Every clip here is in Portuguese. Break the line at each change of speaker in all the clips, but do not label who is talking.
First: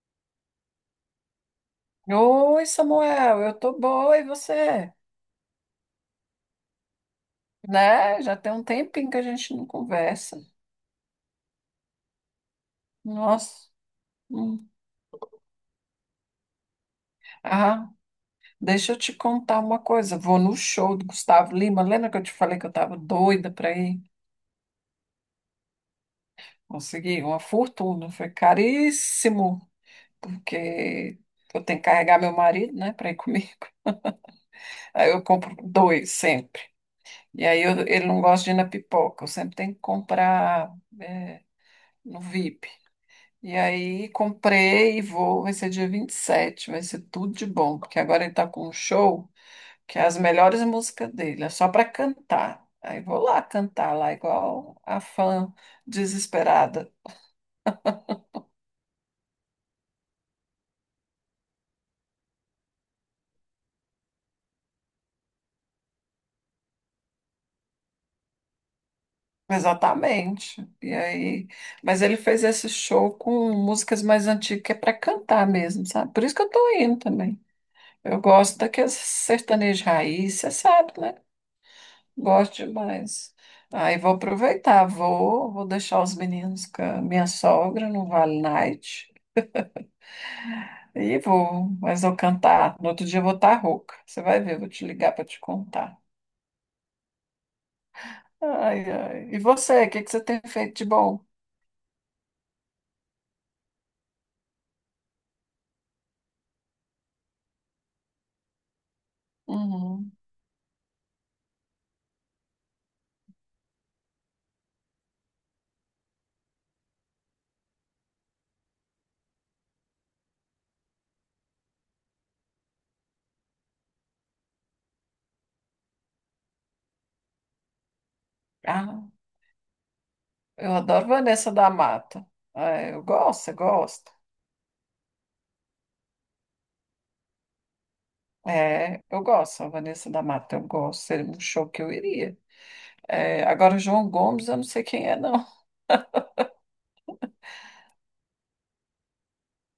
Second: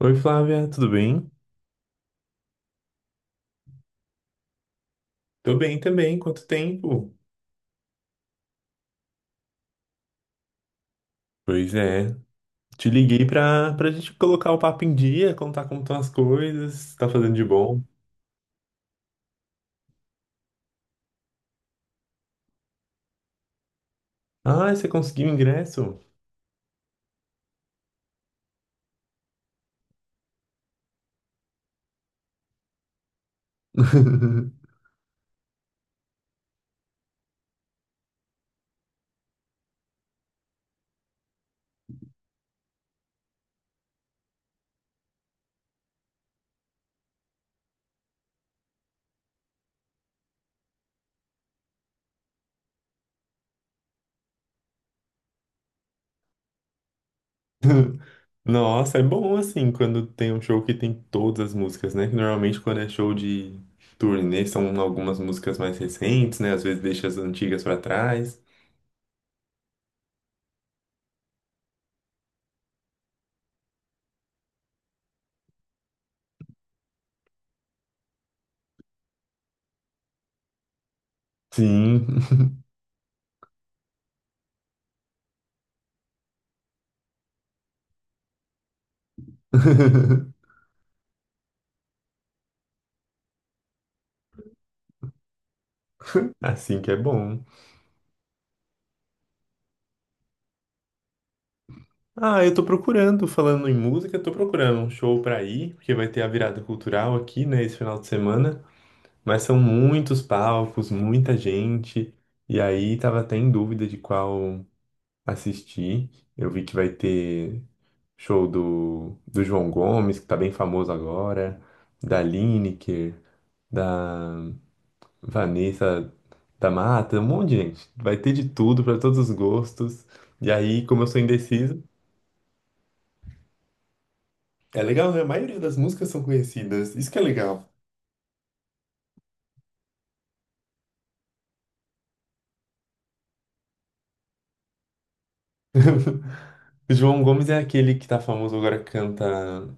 Oi, Flávia, tudo bem?
Oi, Samuel, eu tô boa, e você?
Tô bem também, quanto tempo?
Né? Já tem um tempinho que a gente não conversa.
Pois é, te liguei
Nossa.
pra gente colocar o
Hum.
papo em dia, contar como estão as coisas, tá fazendo de bom.
Ah, deixa eu te contar uma coisa. Vou no show do Gustavo Lima. Lembra que eu te falei que eu tava doida para ir?
Ah, você conseguiu o ingresso?
Consegui uma fortuna. Foi caríssimo, porque eu tenho que carregar meu marido, né, para ir comigo. Aí eu compro dois sempre. E aí ele não gosta de ir na pipoca. Eu sempre tenho que comprar, é, no VIP. E aí comprei e vou, vai ser dia 27. Vai ser tudo de bom, porque agora ele tá com um show que é as melhores músicas dele, é só para cantar. Aí vou lá cantar lá igual a fã desesperada.
Nossa, é bom assim quando tem um show que tem todas as músicas, né? Que normalmente quando é show de turnê são algumas músicas mais recentes, né? Às vezes deixa as antigas pra trás.
Exatamente. E aí, mas ele fez esse show com músicas mais antigas que é para cantar mesmo, sabe? Por isso que eu tô indo também. Eu gosto daqueles sertanejo raiz, você sabe, né?
Sim,
Gosto demais. Aí vou aproveitar, vou, vou deixar os meninos com a minha sogra no Vale Night. E vou, mas vou cantar. No outro dia eu vou estar rouca. Você vai ver, eu vou te ligar para te contar.
assim que é bom.
Ai, ai. E você, o que que você tem feito de bom?
Ah, eu tô procurando, falando em música, tô procurando um show pra ir, porque vai ter a virada cultural aqui, né, esse final de semana. Mas são
Uhum.
muitos palcos, muita gente, e aí tava até em dúvida de qual assistir. Eu vi que vai ter show do João Gomes, que tá bem famoso agora, da Lineker, da Vanessa da Mata, um monte de gente. Vai ter de tudo, pra
Ah,
todos os gostos. E
eu
aí, como eu
adoro
sou
Vanessa da
indeciso,
Mata. É, eu gosto, você gosta?
é legal, né? A maioria das músicas são conhecidas. Isso que é legal.
É, eu gosto, a Vanessa da Mata, eu gosto. Seria um show que eu iria. É, agora, o João Gomes, eu não sei quem é, não.
O João Gomes é aquele que tá famoso agora, canta,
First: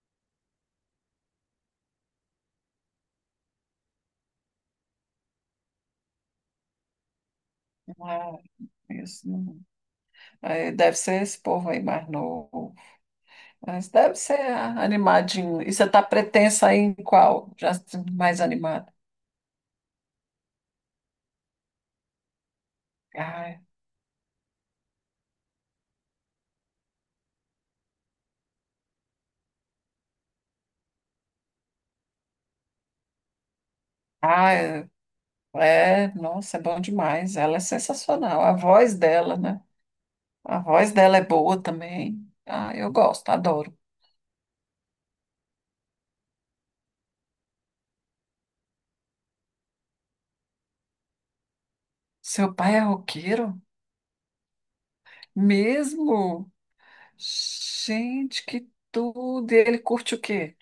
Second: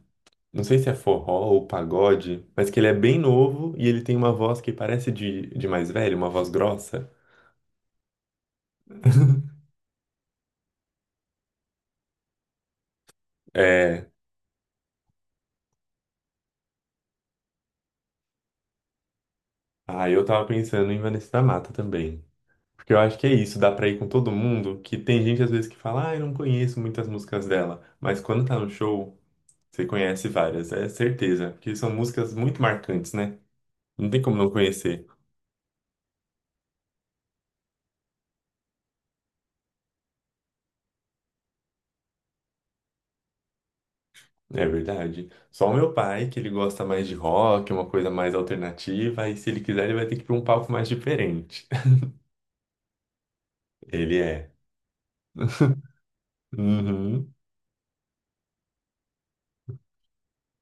não sei se é forró ou pagode, mas que ele é bem novo e ele tem uma voz que parece de mais velho, uma voz grossa.
Ah, isso, não. Aí deve ser esse povo aí mais novo. Mas
É.
deve ser ah, animadinho. E você está pretensa aí em qual? Já mais animada.
Ah, eu tava pensando em Vanessa da Mata também. Porque eu acho que é isso,
Ai,
dá pra ir com todo mundo, que tem gente às vezes que fala, ah, eu não conheço muitas músicas dela, mas quando tá no show, você conhece várias, é certeza, porque são músicas muito marcantes, né? Não tem como não
ai,
conhecer.
é, nossa, é bom demais. Ela é sensacional. A voz dela, né? A voz dela é boa também. Ah, eu gosto, adoro.
É verdade. Só o meu pai, que ele gosta mais de rock, uma coisa mais alternativa, e se ele quiser, ele vai ter que ir para um palco mais diferente.
Seu pai é roqueiro?
Ele é.
Mesmo?
Uhum.
Gente, que tudo! E ele curte o quê?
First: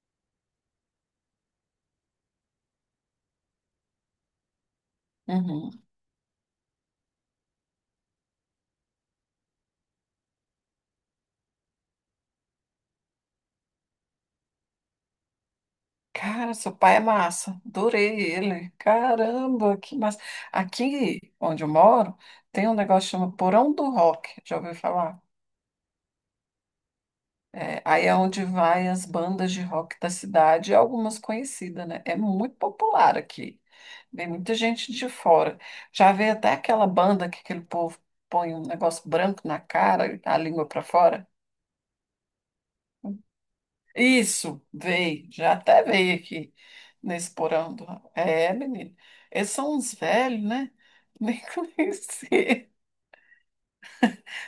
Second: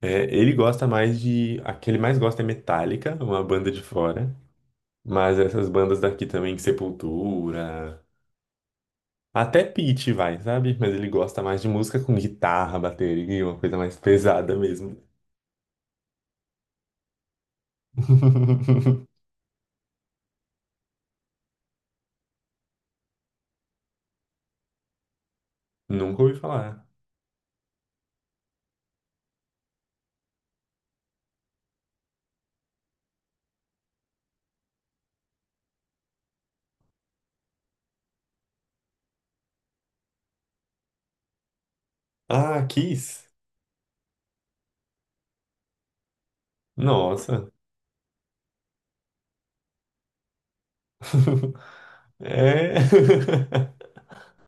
É, ele gosta mais de. A que ele mais gosta é Metallica, uma banda de fora. Mas essas
Uhum.
bandas daqui também, Sepultura. Até Pitty vai, sabe? Mas ele gosta mais de música com guitarra, bateria, uma coisa mais pesada mesmo.
Cara, seu pai é massa. Adorei ele. Caramba, que massa. Aqui onde eu moro, tem um negócio que chama Porão do Rock. Já ouviu falar?
Nunca ouvi falar.
É, aí é onde vai as bandas de rock da cidade, algumas conhecidas, né? É muito popular aqui. Vem muita gente de fora. Já veio até aquela banda que aquele povo põe um negócio branco na cara, a língua para fora.
Ah, Kiss?
Isso, veio, já até veio aqui nesse
Nossa,
porão do... É, menino, eles são uns velhos, né? Nem conheci.
é.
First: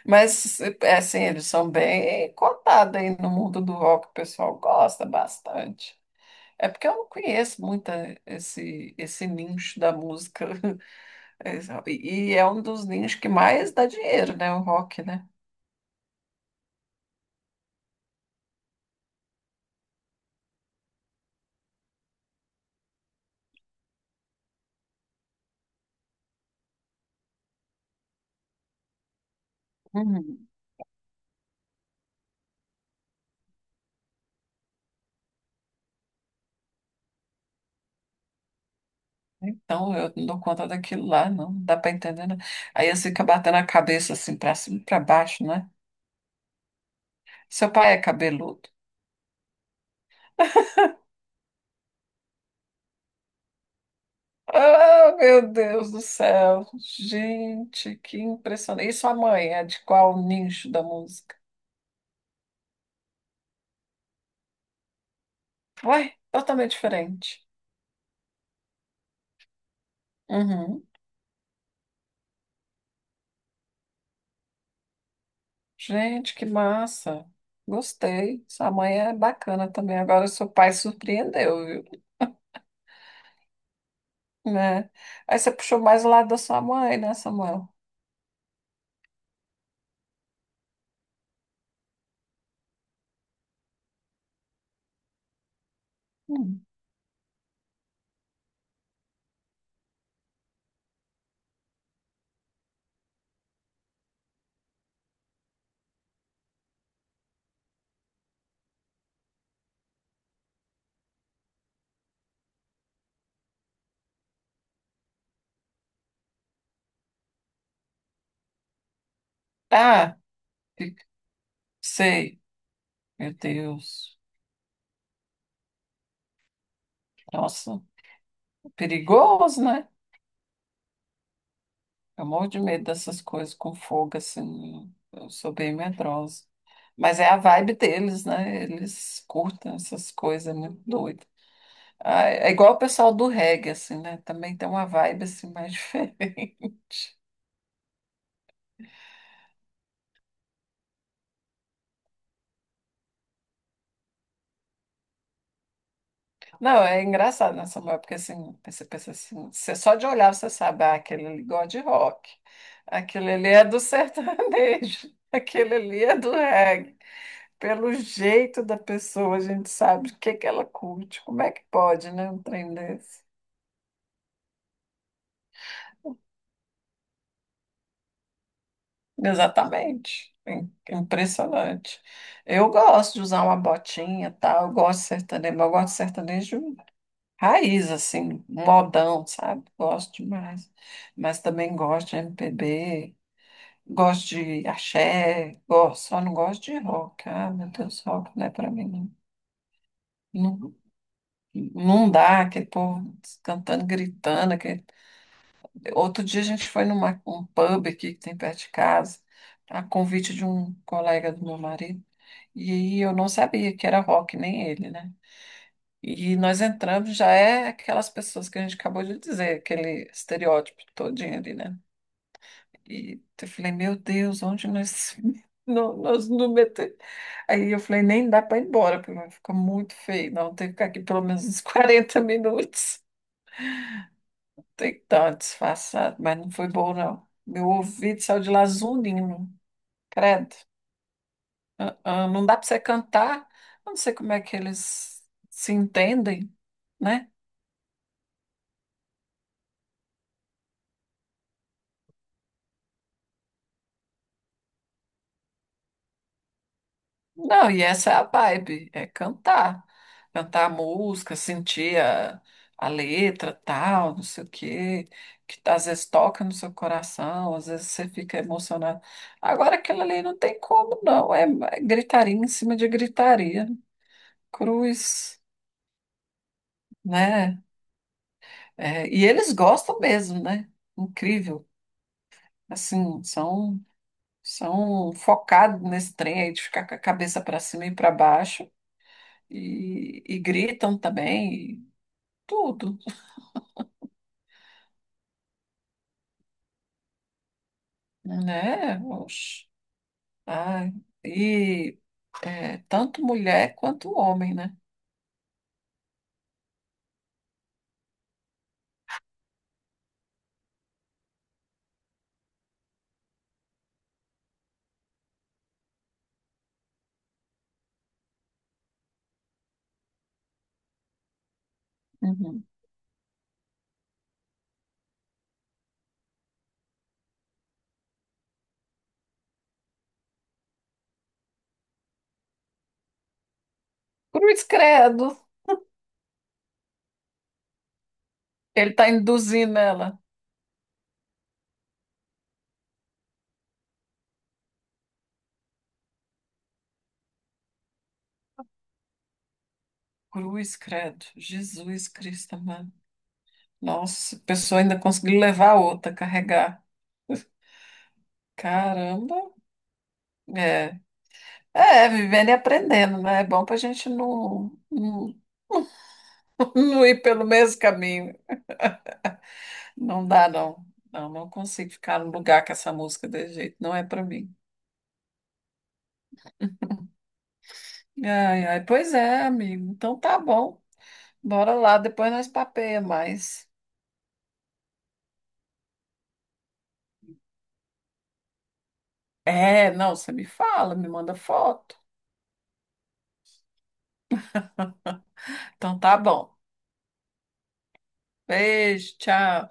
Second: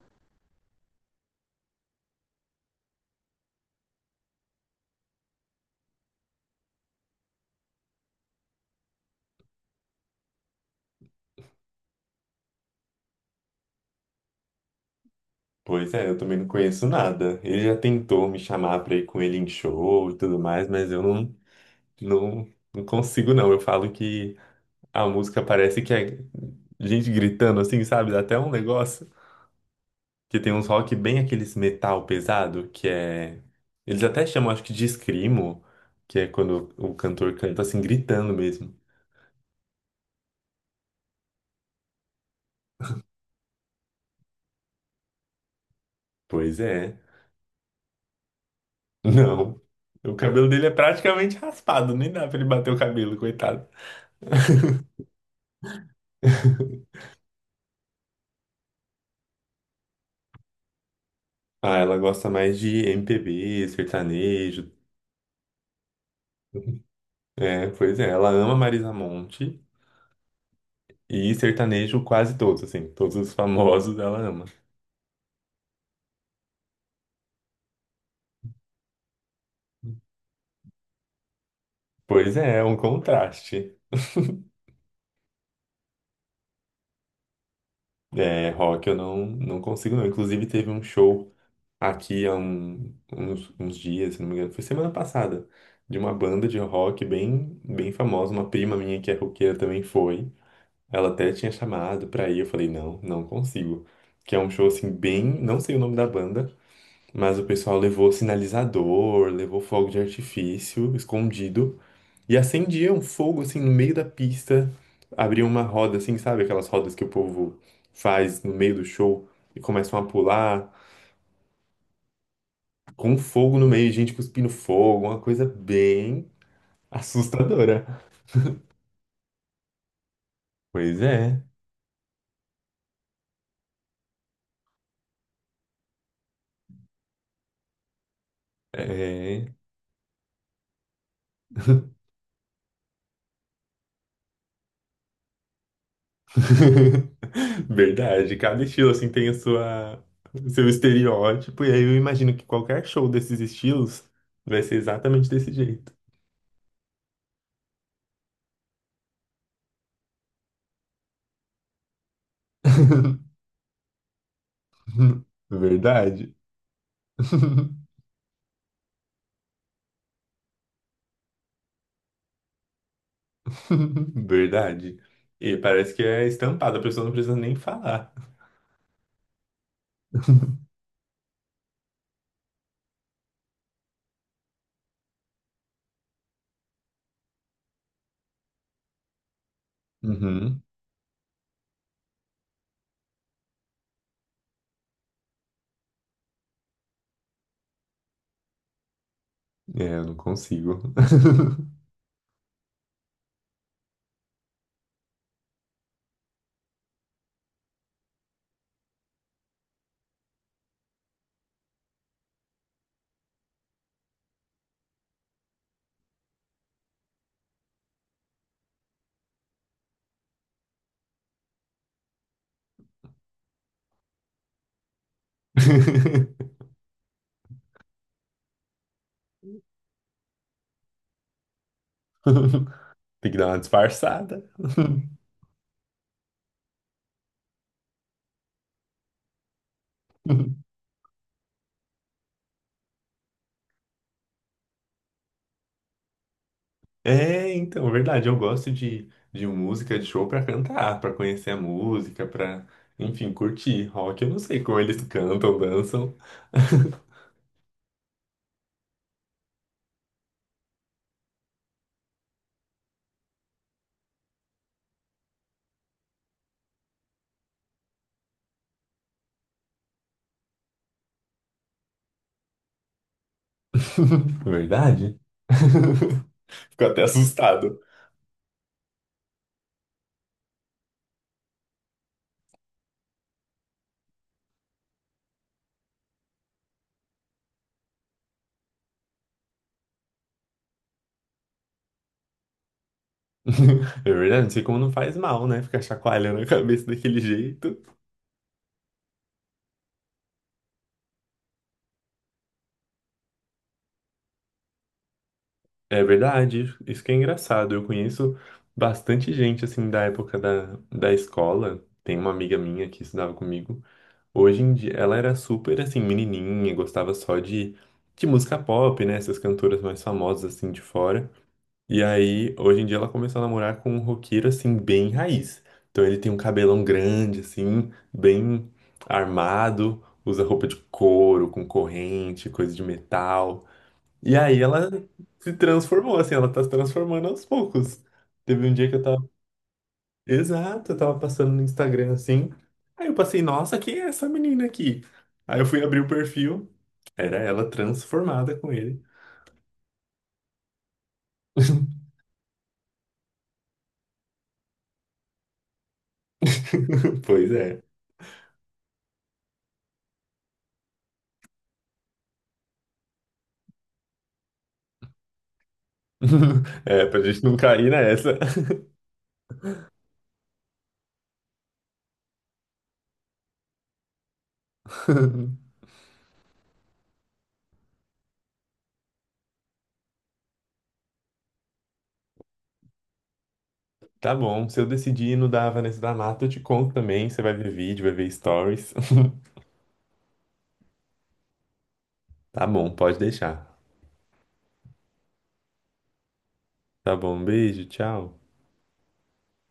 Mas, é assim, eles são bem cotados aí no mundo do rock, o pessoal gosta bastante. É porque eu não conheço muito esse, esse nicho da música. E é um dos nichos que mais dá dinheiro, né? O rock, né?
Pois é, eu também não conheço nada. Ele já tentou me chamar pra ir com ele em show e tudo mais, mas eu não, não consigo, não. Eu falo que a música parece que é gente gritando assim, sabe? Dá até um negócio. Que
Uhum.
tem uns rock bem aqueles metal pesado, que é. Eles até chamam, acho que de screamo, que é quando o cantor canta assim, gritando mesmo.
Então, eu não dou conta daquilo lá, não, não dá para entender, né? Aí você fico batendo a cabeça assim para cima e para baixo, né?
Pois é.
Seu pai é cabeludo.
Não. O cabelo dele é praticamente raspado, nem dá pra ele bater o cabelo, coitado.
Ah, meu Deus do céu! Gente, que impressionante. E sua mãe é de qual nicho da música?
Ah, ela gosta mais de MPB, sertanejo.
Ué, totalmente diferente.
É, pois é, ela ama Marisa Monte
Uhum.
e sertanejo quase todos, assim, todos os famosos ela ama.
Gente, que massa! Gostei. Sua mãe é bacana também. Agora, seu pai surpreendeu, viu?
Pois é, é um contraste.
Né? Aí você puxou mais o lado da sua mãe, né, Samuel?
É, rock eu não, não consigo não. Inclusive teve um show aqui há uns, uns dias, se não me engano, foi semana passada, de uma banda de
Hum.
rock bem famosa, uma prima minha que é roqueira também foi. Ela até tinha chamado pra ir, eu falei, não, não consigo. Que é um show assim, bem. Não sei o nome da banda, mas o pessoal levou sinalizador, levou fogo de artifício escondido e acendia um fogo assim no meio da pista. Abriam uma roda assim, sabe? Aquelas rodas que o povo faz no meio do show e começam a
Ah,
pular
sei.
com um
Meu
fogo no meio, gente
Deus.
cuspindo fogo, uma coisa bem
Nossa,
assustadora.
perigoso, né?
Pois é.
Eu morro de medo dessas coisas com fogo, assim. Eu sou bem medrosa. Mas é a vibe deles, né? Eles
É.
curtam essas coisas, é muito doido. Ah, é igual o pessoal do reggae, assim, né? Também tem uma vibe, assim, mais diferente.
Verdade, cada estilo assim tem a sua seu estereótipo, e aí eu imagino que qualquer show desses estilos vai ser exatamente desse jeito.
Não, é engraçado nessa mulher, porque, assim, você pensa assim, você só de olhar você sabe, ah, aquele ali gosta de rock, aquele ali é do sertanejo, aquele ali é do
Verdade.
reggae. Pelo jeito da pessoa, a gente sabe o que que ela curte. Como é que pode, né? Um trem desse.
Verdade. E parece que é estampado, a pessoa não precisa nem falar.
Exatamente. Impressionante. Eu gosto de usar uma botinha, tal. Eu gosto de sertanejo, mas eu gosto de sertanejo raiz, assim, modão, sabe? Gosto
Uhum.
demais. Mas também gosto de MPB, gosto de axé, gosto, só não gosto de rock. Ah, meu Deus, rock não é pra mim, não.
É, eu não
Não,
consigo.
não dá, aquele povo cantando, gritando. Outro dia a gente foi numa, um pub aqui que tem perto de casa, a convite de um colega do meu marido, e aí eu não sabia que era rock, nem ele, né? E nós entramos, já é aquelas pessoas que a gente acabou de dizer, aquele estereótipo todinho ali, né? E eu falei, meu Deus, onde nós não, nós não metemos? Aí eu falei, nem dá para ir embora, porque vai ficar muito feio, não, tem que ficar aqui pelo menos uns 40 minutos.
Tem que dar uma disfarçada.
Tem que dar uma disfarçada, mas não foi bom, não. Meu ouvido saiu de lazulino, credo. Ah, ah, não dá para você cantar. Eu não sei como é que eles se entendem, né?
É, então, é verdade, eu gosto de música de show pra cantar, pra conhecer a música, pra, enfim, curtir. Rock, eu não sei como eles cantam, dançam.
Não, e essa é a vibe, é cantar. Cantar a música, sentir a letra, tal, não sei o quê, que tá, às vezes toca no seu coração, às vezes você fica emocionado. Agora aquilo ali não tem como, não. É gritaria em cima de gritaria.
Verdade?
Cruz,
Fico até
né?
assustado.
É, e eles gostam mesmo, né? Incrível. Assim, são focados nesse trem aí de ficar com a cabeça para cima e para baixo e gritam também, e tudo,
É verdade, não sei como não faz mal, né? Ficar chacoalhando a cabeça daquele jeito.
né? Oxe. Ai, e é, tanto mulher quanto homem, né?
É verdade, isso que é engraçado. Eu conheço bastante gente, assim, da época da escola. Tem uma amiga minha que estudava comigo. Hoje em dia, ela era super assim, menininha, gostava só de música pop, né? Essas cantoras mais famosas assim de fora. E aí,
Uhum.
hoje em dia, ela começou a namorar com um roqueiro assim, bem raiz. Então, ele tem um cabelão grande, assim, bem armado, usa roupa de couro, com corrente, coisa de metal. E aí,
Cruz
ela
credo.
se transformou, assim, ela tá se transformando aos poucos. Teve um dia
Ele
que eu
está
tava
induzindo ela.
exato, eu tava passando no Instagram assim. Aí eu passei, nossa, quem é essa menina aqui? Aí eu fui abrir o perfil, era ela transformada com ele.
Cruz credo. Jesus Cristo, mano. Nossa, a pessoa ainda conseguiu levar a outra, carregar.
Pois é.
Caramba. É. É, vivendo e aprendendo, né? É bom para a gente não, não, não
É, pra
ir
gente
pelo
não
mesmo
cair
caminho.
nessa.
Não dá, não. Não, não consigo ficar no lugar com essa música desse jeito. Não é para mim. Ai, ai, pois é, amigo. Então tá bom. Bora lá, depois nós papeia mais.
Tá bom, se eu decidir ir no da Vanessa da Mata, eu te conto também. Você vai ver vídeo, vai ver stories.
É, não, você me fala, me manda foto.
Tá bom, pode deixar.
Então tá bom.
Tá bom, um beijo, tchau.
Beijo, tchau.